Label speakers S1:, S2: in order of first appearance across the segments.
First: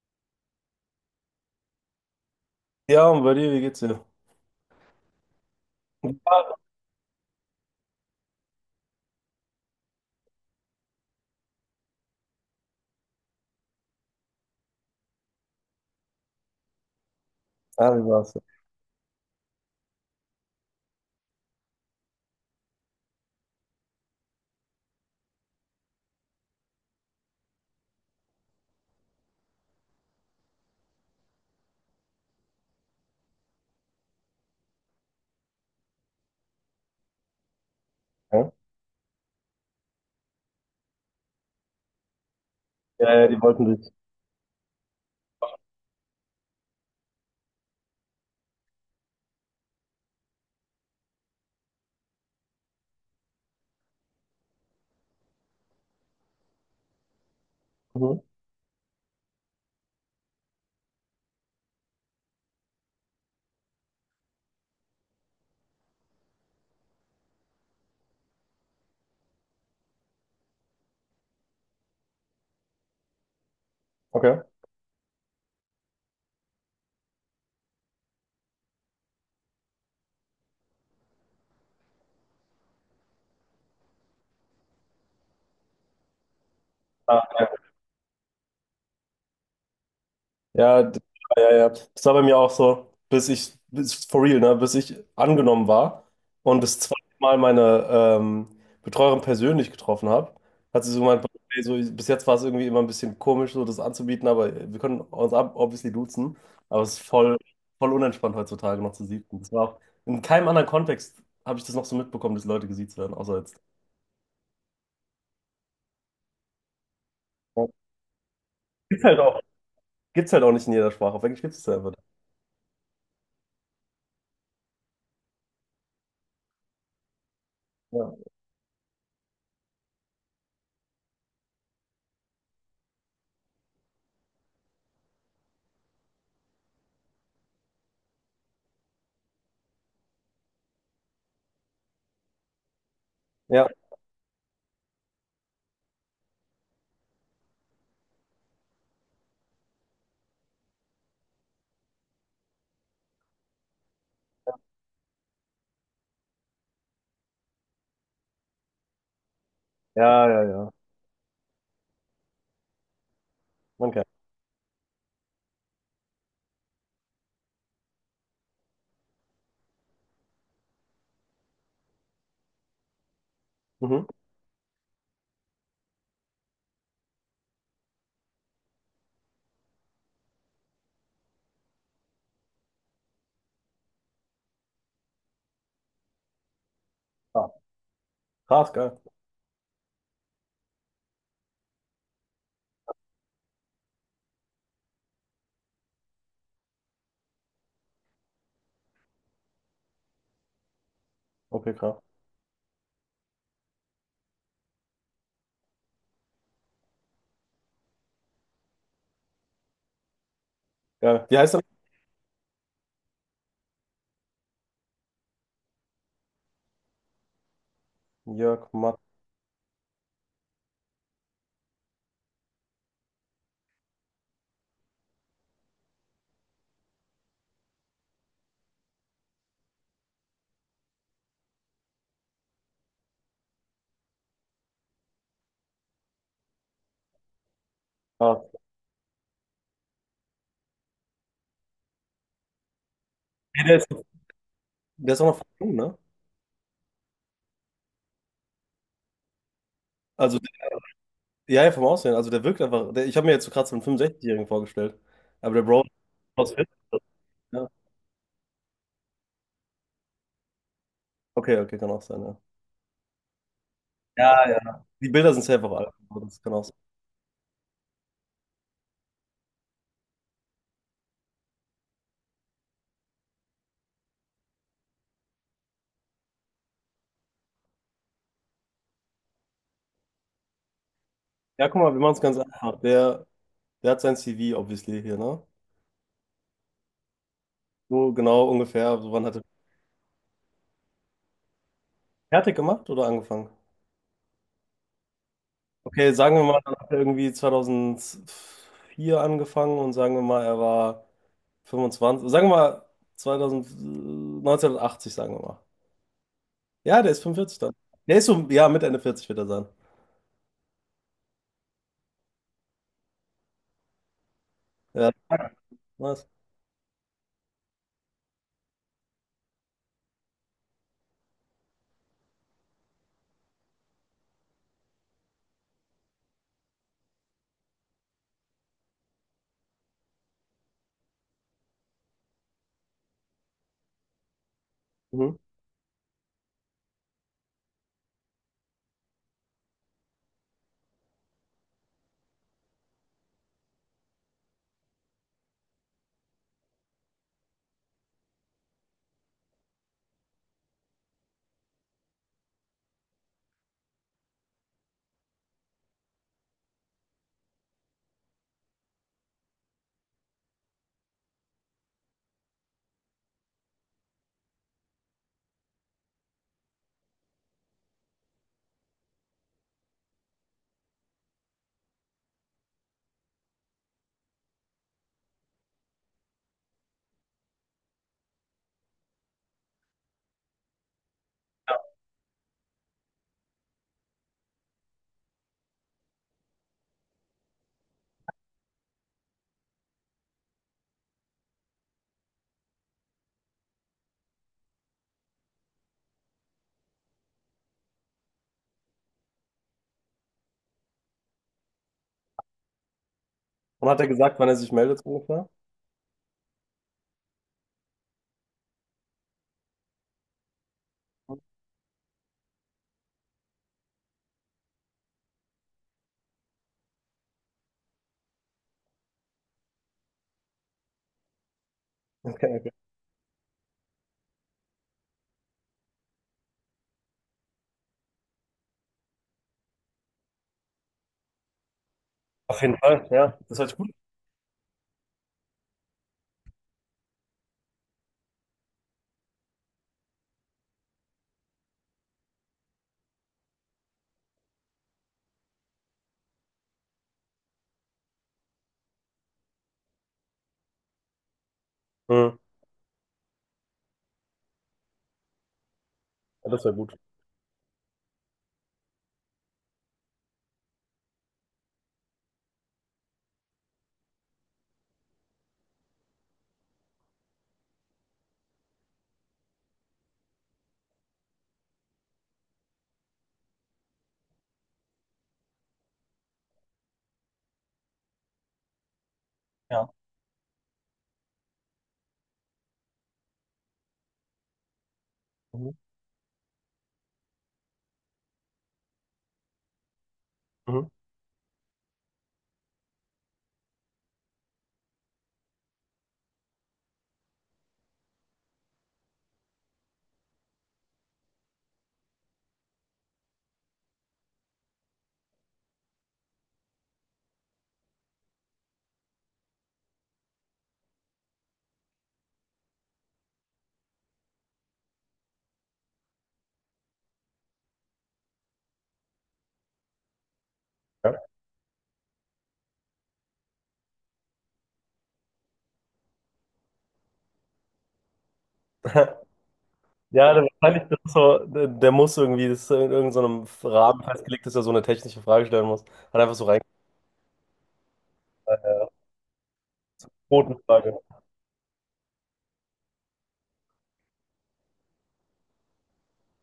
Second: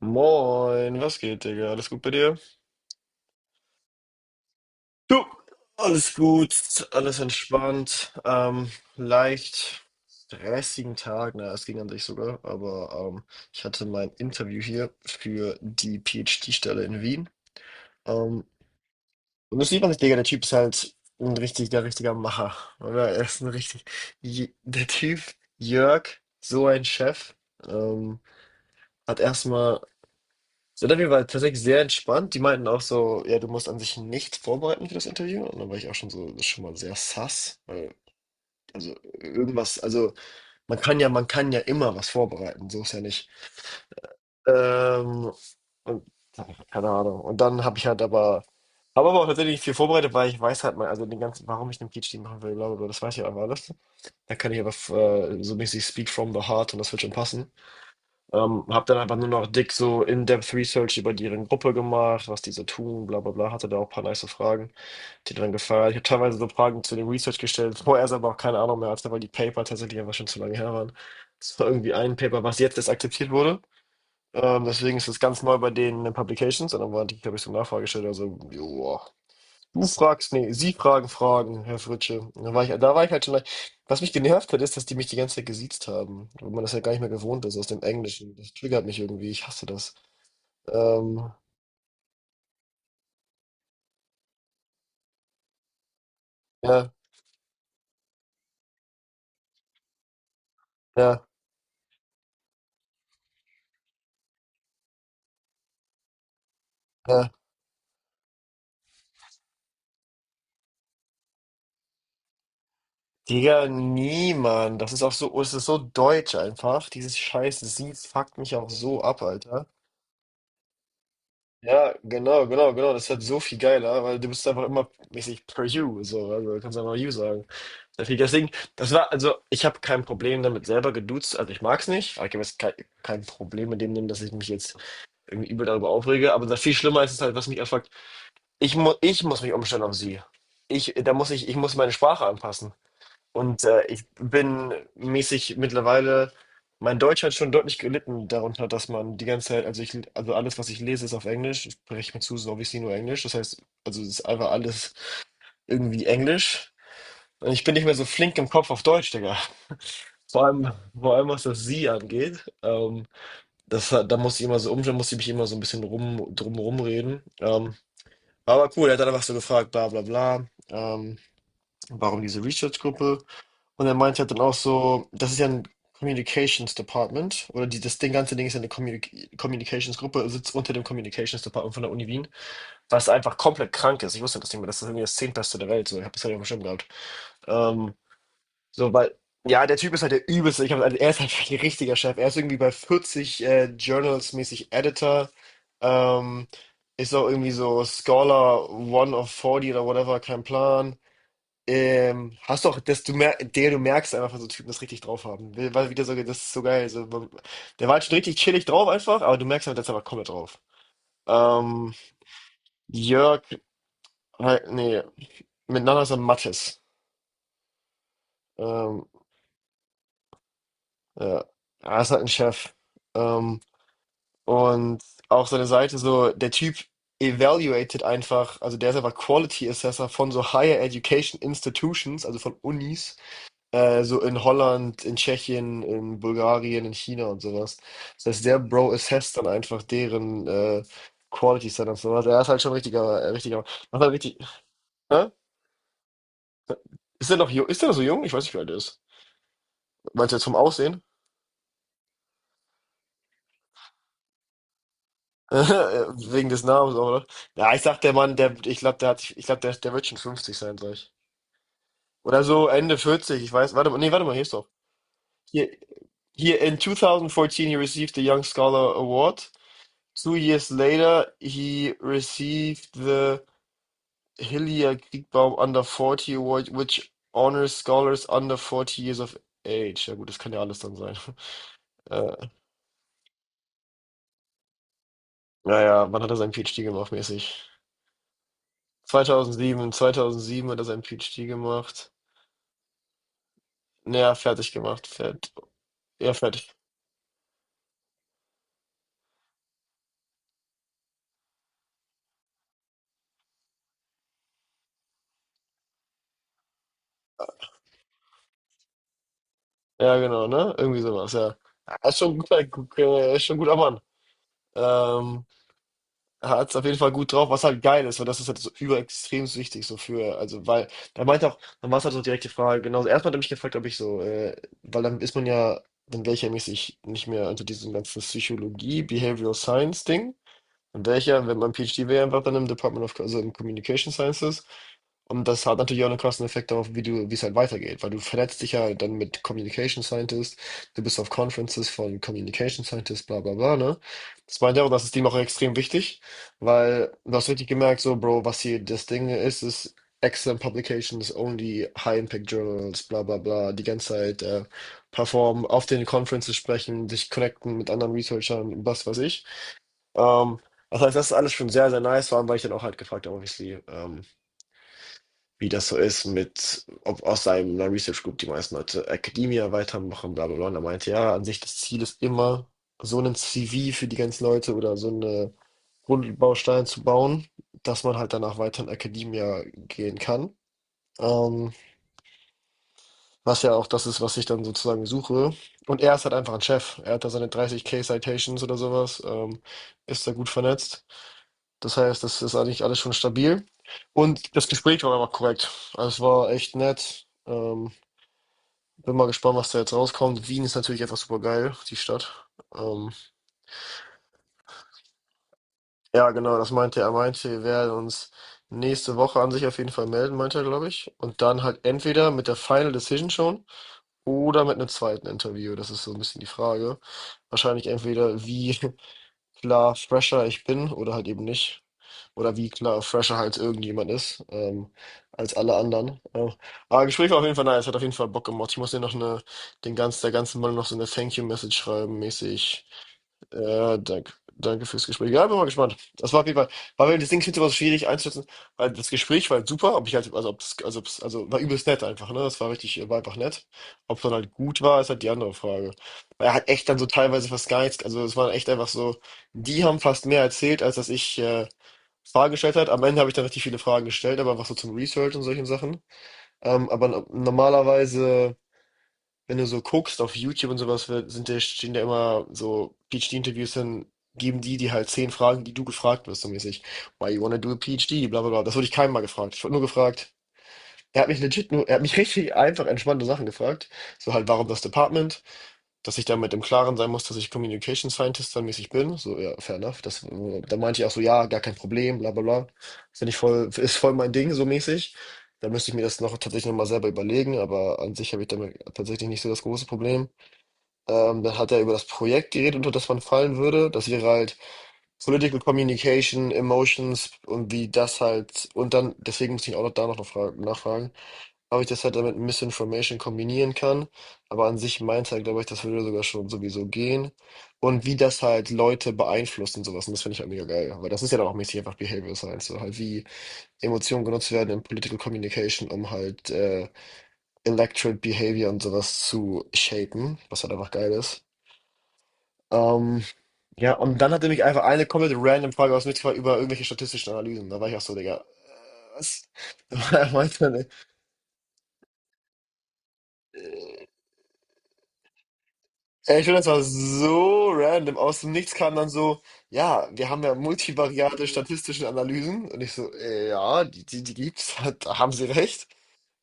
S1: Moin, was geht, Digga? Alles gut bei dir?
S2: Ja, und bei dir, wie geht's dir?
S1: Du, alles
S2: Ja,
S1: gut, alles entspannt, leicht stressigen Tag, na, es ging an sich sogar, aber ich hatte mein Interview hier für die PhD-Stelle in Wien.
S2: ah, wie war's?
S1: Ähm, und das sieht man nicht, Digga, der Typ ist halt ein richtiger, richtiger Macher, oder? Er ist ein richtig, der Typ, Jörg, so ein Chef, ähm, hat erstmal Interview war tatsächlich sehr entspannt. Die meinten auch so, ja, du musst an sich nichts vorbereiten für das Interview. Und dann war ich auch schon so, das ist schon mal sehr sass. Weil,
S2: Ja,
S1: also irgendwas, also man kann ja immer was vorbereiten, so ist ja
S2: ja,
S1: nicht.
S2: ja, die wollten dich.
S1: Ähm, und keine Ahnung. Und dann habe ich halt aber, habe aber auch tatsächlich viel vorbereitet, weil ich weiß halt mal, also den ganzen, warum ich einen PhD machen will, bla bla bla, das weiß ich einfach alles. Da kann ich aber so mäßig speak from the heart und das wird schon passen.
S2: Mhm.
S1: Habe dann einfach nur noch dick so In-Depth Research über deren Gruppe gemacht, was die so tun, bla bla bla. Hatte da auch ein paar nice Fragen, die dann gefallen. Ich habe teilweise so Fragen zu dem Research gestellt, vorher aber auch keine Ahnung mehr hatte, weil die Paper tatsächlich einfach schon zu lange her waren. Es war irgendwie ein Paper, was jetzt erst akzeptiert wurde.
S2: Okay.
S1: Deswegen ist es ganz neu bei denen in den Publications. Und dann war die, glaube ich, so eine Nachfrage gestellt, also, joa. Du fragst, nee, sie fragen Fragen, Herr Fritsche. Und da war ich, da war ich halt schon. Was mich genervt hat, ist, dass die mich die ganze Zeit gesiezt haben. Weil man das ja gar nicht mehr
S2: Ah.
S1: gewohnt ist aus dem Englischen. Das triggert mich irgendwie. Ich hasse das.
S2: Ja,
S1: Ähm,
S2: ja, ja, ja. Das war bei mir auch so, for real, ne, bis ich angenommen war und das
S1: ja,
S2: zweite Mal meine Betreuerin persönlich getroffen habe. Hat sie so
S1: ja,
S2: gemeint: "Ey, so, bis jetzt war es irgendwie immer ein bisschen komisch, so das anzubieten, aber wir können uns obviously duzen, aber es ist
S1: ja.
S2: voll, voll unentspannt heutzutage noch zu siezen. Das war auch, in keinem anderen Kontext habe ich das noch so mitbekommen, dass Leute gesiezt werden, außer jetzt."
S1: Digga, niemand. Das ist auch so, es ist so deutsch einfach. Dieses scheiß
S2: Ja.
S1: Sie fuckt mich auch so
S2: Ist halt
S1: ab,
S2: auch
S1: Alter.
S2: Gibt's halt auch nicht in jeder Sprache, auf Englisch gibt's es einfach.
S1: Ja, genau, genau, genau. Das ist halt so viel geiler, weil du bist einfach immer mäßig per you, so. Also, du kannst einfach you sagen. Der
S2: Ja,
S1: Flieger. Deswegen, das war, also ich habe kein Problem damit selber geduzt, also ich mag's nicht, aber ich habe jetzt kein Problem mit dem nehmen, dass ich mich jetzt irgendwie übel darüber aufrege, aber das viel schlimmer ist es halt, was mich erfragt, ich muss mich umstellen auf sie. Da muss ich muss meine Sprache anpassen. Und
S2: ja,
S1: ich bin mäßig mittlerweile, mein Deutsch hat schon deutlich gelitten darunter, dass man die ganze Zeit, also ich, also alles, was ich lese, ist auf Englisch, ich spreche mir zu, so wie ich sie nur Englisch, das heißt, also es ist einfach alles irgendwie Englisch. Und ich bin nicht mehr so flink im Kopf auf Deutsch, Digga.
S2: ja, ja,
S1: Vor allem,
S2: ja.
S1: vor allem was das Sie angeht, das,
S2: Man kennt.
S1: da muss ich immer so um, da muss ich mich immer so ein bisschen drum rumreden. Aber cool, er hat dann einfach so gefragt, bla bla bla, warum diese Research-Gruppe? Und er
S2: Mhm.
S1: meinte halt dann auch so, das ist ja ein Communications Department oder die, das Ding, ganze Ding ist ja eine Communications-Gruppe, sitzt unter dem Communications Department von der Uni Wien, was einfach komplett krank ist. Ich wusste das nicht mehr, das ist irgendwie das Zehntbeste der Welt, so, ich habe das ja nicht auf dem Schirm gehabt.
S2: Ah,
S1: Ähm,
S2: krass,
S1: so,
S2: geil.
S1: weil, ja, der Typ ist halt der übelste. Ich hab, also, er ist halt wirklich ein richtiger Chef. Er ist irgendwie bei 40 Journals mäßig Editor. Ähm, ist auch irgendwie so Scholar One of 40 oder whatever, kein Plan.
S2: Okay, krass.
S1: Hast doch, dass du merkst einfach, dass so Typen das richtig drauf haben. Weil wieder so, das ist so geil. So, der war halt schon richtig chillig drauf einfach, aber du merkst halt, dass er aber komplett drauf.
S2: Geil. Wie heißt er?
S1: Ähm, Jörg, halt, nee, miteinander ist er Mattes.
S2: Jörg Matt.
S1: Ähm, ja, er ist halt ein Chef. Ähm, Und auch seine Seite so, der Typ evaluated einfach, also der ist einfach Quality Assessor von so Higher Education Institutions, also von Unis, so in Holland, in Tschechien, in Bulgarien, in China und sowas. Das
S2: Ah.
S1: heißt, der Bro assesst dann einfach deren Quality Standards und sowas. Er ist halt schon ein richtiger, richtiger,
S2: Ja, der ist,
S1: macht halt richtig,
S2: der ist auch
S1: hä?
S2: noch voll jung, ne?
S1: Ist der noch jung? Ist der noch so jung? Ich weiß nicht, wie alt er ist. Meinst du
S2: Also,
S1: jetzt vom Aussehen?
S2: ja, ja, vom Aussehen. Also, der wirkt einfach. Ich habe mir jetzt so gerade so einen 65-Jährigen vorgestellt. Aber der Bro ist...
S1: Wegen
S2: aus
S1: des
S2: 40,
S1: Namens, auch, oder?
S2: ja.
S1: Ja, ich sag, der Mann, der, ich glaube, der hat, ich glaube, der wird schon 50 sein, sag ich.
S2: Okay, okay, kann auch sein, ja.
S1: Oder so Ende 40, ich weiß. Warte mal, nee, warte mal, hier
S2: Ja,
S1: ist doch.
S2: ja. Die Bilder sind safe
S1: Hier,
S2: auch alt, aber das kann
S1: hier
S2: auch sein.
S1: in 2014 he received the Young Scholar Award. Two years later he received the Hillier Kriegbaum Under 40 Award, which honors scholars under 40 years of age. Ja gut, das kann ja alles dann sein.
S2: Ja, guck mal, wir machen es ganz
S1: Äh,
S2: einfach. Der hat sein CV, obviously, hier, ne?
S1: naja, wann hat er seinen PhD gemacht, mäßig?
S2: So genau ungefähr. So, wann hat er
S1: 2007, 2007 hat er seinen PhD gemacht.
S2: fertig gemacht oder angefangen?
S1: Naja, fertig gemacht. Fert
S2: Okay,
S1: ja,
S2: sagen wir mal, dann
S1: fertig.
S2: hat er irgendwie 2004 angefangen und sagen wir mal, er war 25, sagen wir mal 2000, 1980, sagen wir mal. Ja, der ist 45 dann. Der ist so, ja, mit Ende 40 wird er sein.
S1: Ja, genau, ne? Irgendwie sowas, ja. Er ist schon ein guter, ist schon ein guter Mann.
S2: Ja,
S1: Ähm,
S2: nice.
S1: er hat es auf jeden Fall gut drauf, was halt geil ist, weil das ist halt so überextrem wichtig, so für, also, weil, er meinte auch, dann war es halt so direkte Frage, genau also erstmal hat er mich gefragt, ob ich so, weil dann ist man ja, dann wäre ich ja mäßig nicht mehr unter diesem ganzen Psychologie, Behavioral Science Ding und wäre ich ja, wenn mein PhD wäre einfach dann im Department of, also im Communication Sciences.
S2: Mhm.
S1: Und das hat natürlich auch einen krassen Effekt darauf, wie du, wie es halt weitergeht, weil du vernetzt dich ja dann mit Communication Scientists, du bist auf Conferences von Communication Scientists, bla bla bla, ne? Das meint er auch, das ist dem auch extrem wichtig, weil du hast richtig gemerkt, so, Bro, was hier das Ding ist, ist excellent publications, only high impact journals, bla bla bla, die ganze Zeit performen, auf den Conferences sprechen, dich connecten mit anderen Researchern, was weiß ich. Ähm, das heißt, das ist alles schon sehr, sehr nice, vor allem, weil ich dann auch halt gefragt habe, obviously, wie das so ist mit, ob aus seinem einer Research Group die meisten Leute Academia weitermachen, bla bla bla. Und er meinte, ja, an sich das Ziel ist immer, so einen CV für die ganzen Leute oder so eine Grundbaustein zu bauen, dass man halt danach weiter in Academia gehen kann. Ähm, was ja auch das ist, was ich dann sozusagen suche. Und er ist halt einfach ein Chef. Er hat da seine 30K Citations oder sowas, ist da gut vernetzt. Das heißt, das ist eigentlich alles schon stabil. Und das Gespräch war aber korrekt. Also es war echt nett. Bin mal gespannt, was da jetzt rauskommt. Wien ist natürlich einfach super geil, die Stadt. Ähm,
S2: Und hat er gesagt, wann er sich meldet, so ungefähr?
S1: ja, genau, das meinte er. Er meinte, wir werden uns nächste Woche an sich auf jeden Fall melden, meinte er, glaube ich. Und dann halt entweder mit der Final Decision schon oder mit einem zweiten Interview. Das ist so ein bisschen die Frage. Wahrscheinlich entweder wie klar fresher ich bin oder halt eben nicht.
S2: Okay,
S1: Oder wie
S2: okay.
S1: klar fresher halt irgendjemand ist, als alle anderen. Aber Gespräch war auf jeden Fall nice, hat auf jeden Fall Bock gemacht. Ich muss dir noch eine, den ganz, der ganzen Mann noch so eine Thank You-Message schreiben,
S2: Auf jeden
S1: mäßig.
S2: Fall, ja. Das hört sich gut
S1: Ja, danke. Danke fürs Gespräch. Ja, bin mal gespannt. Das war auf jeden Fall, war mir das Ding ich find's immer so schwierig einzuschätzen, weil das Gespräch war halt super, ob ich halt, also ob das, also, also war übelst nett einfach, ne? Das war richtig, war einfach nett. Ob es dann halt gut war, ist halt die andere Frage. Weil er hat echt dann so teilweise fast gar nichts, also es war echt einfach so, die haben fast mehr erzählt, als dass ich
S2: an. Mhm.
S1: Fragen gestellt hat. Am Ende habe ich dann richtig viele Fragen gestellt, aber was so zum Research und solchen Sachen.
S2: Ja, das wäre
S1: Ähm,
S2: gut.
S1: aber normalerweise, wenn du so guckst auf YouTube und sowas, stehen da immer so PhD-Interviews, dann geben die dir halt 10 Fragen, die du gefragt wirst, so mäßig. Why you wanna do a PhD? Bla bla bla. Das wurde ich keinem mal gefragt. Ich wurde nur gefragt. Er hat mich legit nur, er hat mich richtig einfach entspannte Sachen gefragt. So halt, warum das Department? Dass ich damit im Klaren sein muss, dass ich Communication Scientist dann mäßig bin. So, ja, fair
S2: Ja.
S1: enough. Da meinte ich auch so, ja, gar kein Problem, bla bla bla. Finde ich voll, ist voll mein Ding, so mäßig. Da
S2: Mhm.
S1: müsste ich mir das noch tatsächlich nochmal selber überlegen, aber an sich habe ich damit tatsächlich nicht so das große Problem.
S2: Mhm.
S1: Dann hat er über das Projekt geredet, unter das man fallen würde. Das wäre halt Political Communication, Emotions und wie das halt, und dann, deswegen muss ich auch noch da noch nachfragen, ob ich das halt damit Misinformation kombinieren kann. Aber an sich meinte er, glaube ich, das würde sogar schon sowieso gehen. Und wie das halt Leute beeinflusst und sowas. Und das finde ich halt mega geil. Weil das ist ja dann auch mäßig einfach Behavioral Science. So halt wie Emotionen genutzt werden in Political Communication, um halt Electorate Behavior und sowas zu shapen. Was halt einfach geil
S2: Ja,
S1: ist. Ähm, ja, und dann hat er mich einfach eine komplett random Frage aus dem Nichts gefragt über irgendwelche statistischen Analysen. Da war ich auch so, Digga, was? Er
S2: ja,
S1: meinte dann:
S2: wahrscheinlich, das ist so, der muss irgendwie, das ist in irgendeinem Rahmen festgelegt, dass er so eine technische Frage stellen muss. Hat einfach
S1: Ey,
S2: so
S1: ich finde,
S2: rein.
S1: das war so random. Aus dem Nichts kam dann so, ja, wir haben ja
S2: Quotenfrage.
S1: multivariate statistische Analysen. Und ich so, ja, die gibt's, da haben Sie recht.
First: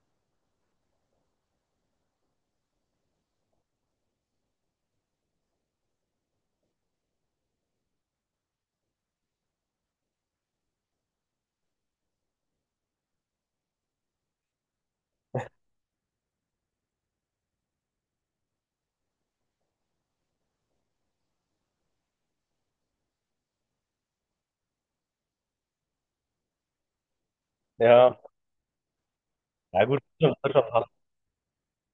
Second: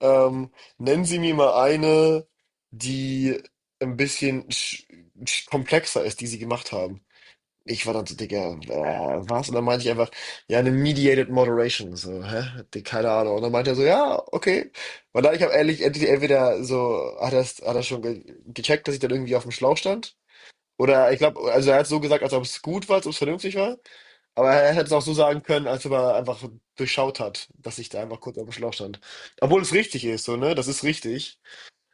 S1: Ähm, nennen Sie mir mal eine, die ein bisschen sch sch komplexer ist, die Sie gemacht haben. Ich war dann so, Digga, was? Und dann meinte ich einfach, ja, eine Mediated Moderation. So, hä? Keine Ahnung. Und dann meinte er so, ja, okay. Weil dann, ich habe ehrlich, entweder so, hat er schon ge gecheckt, dass ich dann irgendwie auf dem Schlauch stand. Oder ich glaube, also er hat so gesagt, als ob es gut war, als ob es vernünftig war. Aber er hätte es auch so sagen können, als ob er einfach durchschaut hat, dass ich da
S2: Ja,
S1: einfach kurz auf dem Schlauch stand. Obwohl es
S2: ja gut,
S1: richtig ist,
S2: wird
S1: so,
S2: wird
S1: ne? Das
S2: schon
S1: ist
S2: passen.
S1: richtig.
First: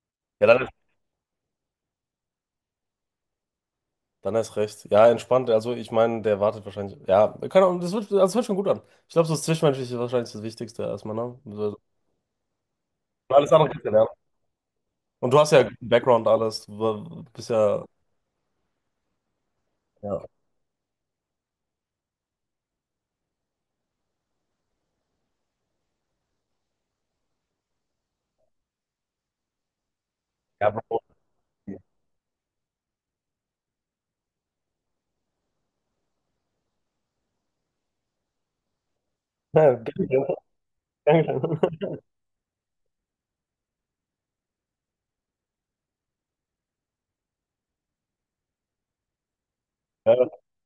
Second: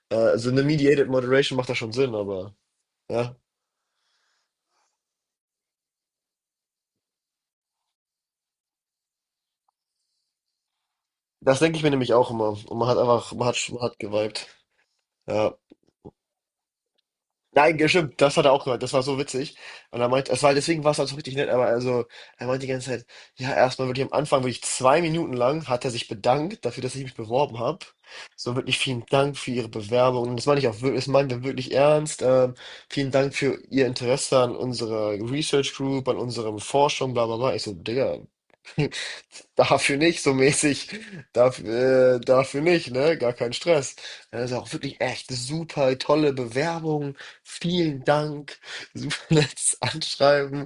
S2: Ja,
S1: Also eine Mediated Moderation macht da schon Sinn, aber ja.
S2: dann ist recht. Ja, entspannt. Also ich meine, der wartet wahrscheinlich. Ja, kann Ahnung, das hört schon gut an. Ich glaube, so das Zwischenmenschliche ist wahrscheinlich das Wichtigste erstmal, ne?
S1: Das denke
S2: So,
S1: ich mir nämlich auch immer. Und man hat einfach, man
S2: alles
S1: hat,
S2: andere
S1: man
S2: kannst du
S1: hat
S2: lernen.
S1: geweibt.
S2: Und du hast
S1: Ja.
S2: ja guten Background, alles. Du bist
S1: Nein,
S2: ja.
S1: gestimmt, das hat er auch gehört. Das war so witzig. Und er
S2: Ja,
S1: meint, es war, deswegen war es halt so richtig nett, aber also, er meint die ganze Zeit, ja, erstmal wirklich am Anfang, wirklich zwei Minuten lang, hat er sich bedankt dafür, dass ich mich beworben habe. So wirklich vielen Dank für Ihre Bewerbung. Und das meine ich
S2: ja
S1: auch
S2: Bro.
S1: wirklich, das meinen wir wirklich
S2: Ja,
S1: ernst. Vielen Dank für Ihr Interesse an unserer Research Group, an unserem Forschung, bla bla bla. Ich so, Digga, dafür nicht,
S2: Dankeschön.
S1: so mäßig.
S2: Dankeschön.
S1: Dafür, dafür nicht, ne? Gar kein Stress. Ja, das ist auch wirklich echt super tolle Bewerbung. Vielen Dank. Super nettes
S2: Ja,
S1: Anschreiben.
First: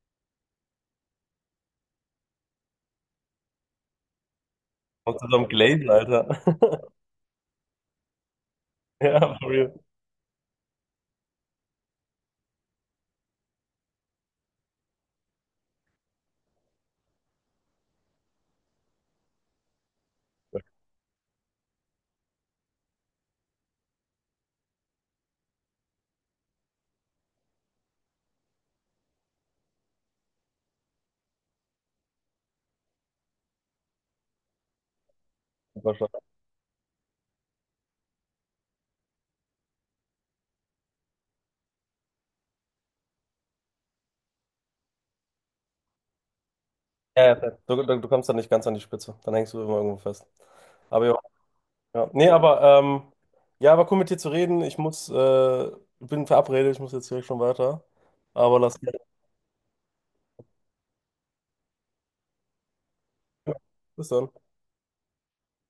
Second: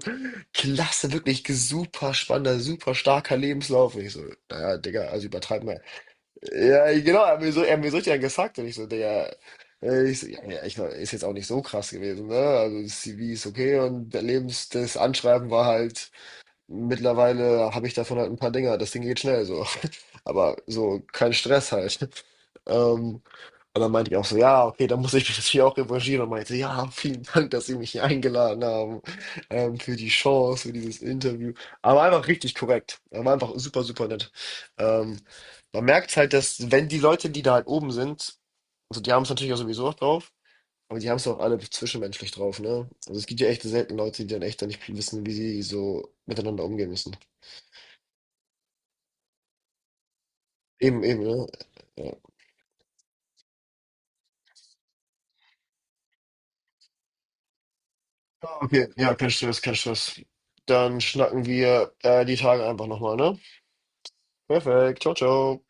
S1: Klasse, wirklich super spannender, super starker Lebenslauf. Und ich so, naja, Digga,
S2: kommst
S1: also
S2: du zum
S1: übertreib mal.
S2: Glazen, Alter.
S1: Ja, genau, er hat mir so richtig einen gesagt. Und ich so, Digga,
S2: Ja, for real.
S1: ich, so, ich war, ist jetzt auch nicht so krass gewesen, ne? Also das CV ist okay und der Lebens, das Anschreiben war halt. Mittlerweile habe ich davon halt ein paar Dinger. Das Ding geht schnell so. Aber so kein Stress halt. Ähm, und dann meinte ich auch so, ja, okay, dann muss ich mich natürlich auch revanchieren. Und meinte, ja, vielen Dank, dass Sie mich hier eingeladen haben, für die Chance, für dieses Interview. Aber einfach richtig korrekt. Er war einfach super, super nett. Ähm, man
S2: Super
S1: merkt
S2: stark.
S1: halt, dass wenn die Leute, die da halt oben sind, also die haben es natürlich auch sowieso auch drauf, aber die haben es auch alle zwischenmenschlich drauf, ne? Also es gibt ja echt selten Leute, die dann echt dann nicht wissen, wie sie so miteinander umgehen müssen.
S2: Ja, ja, fett. Du kommst dann nicht ganz an die Spitze. Dann hängst du immer irgendwo fest.
S1: Eben,
S2: Aber
S1: eben, ne?
S2: ja.
S1: Ja.
S2: Nee, aber ja, war cool mit dir zu reden. Ich muss, bin verabredet, ich muss jetzt direkt schon weiter. Aber lass
S1: Okay,
S2: gerne.
S1: ja, kein Stress, kein Stress. Dann schnacken wir die Tage einfach nochmal, ne?
S2: Bis dann.
S1: Perfekt, ciao, ciao.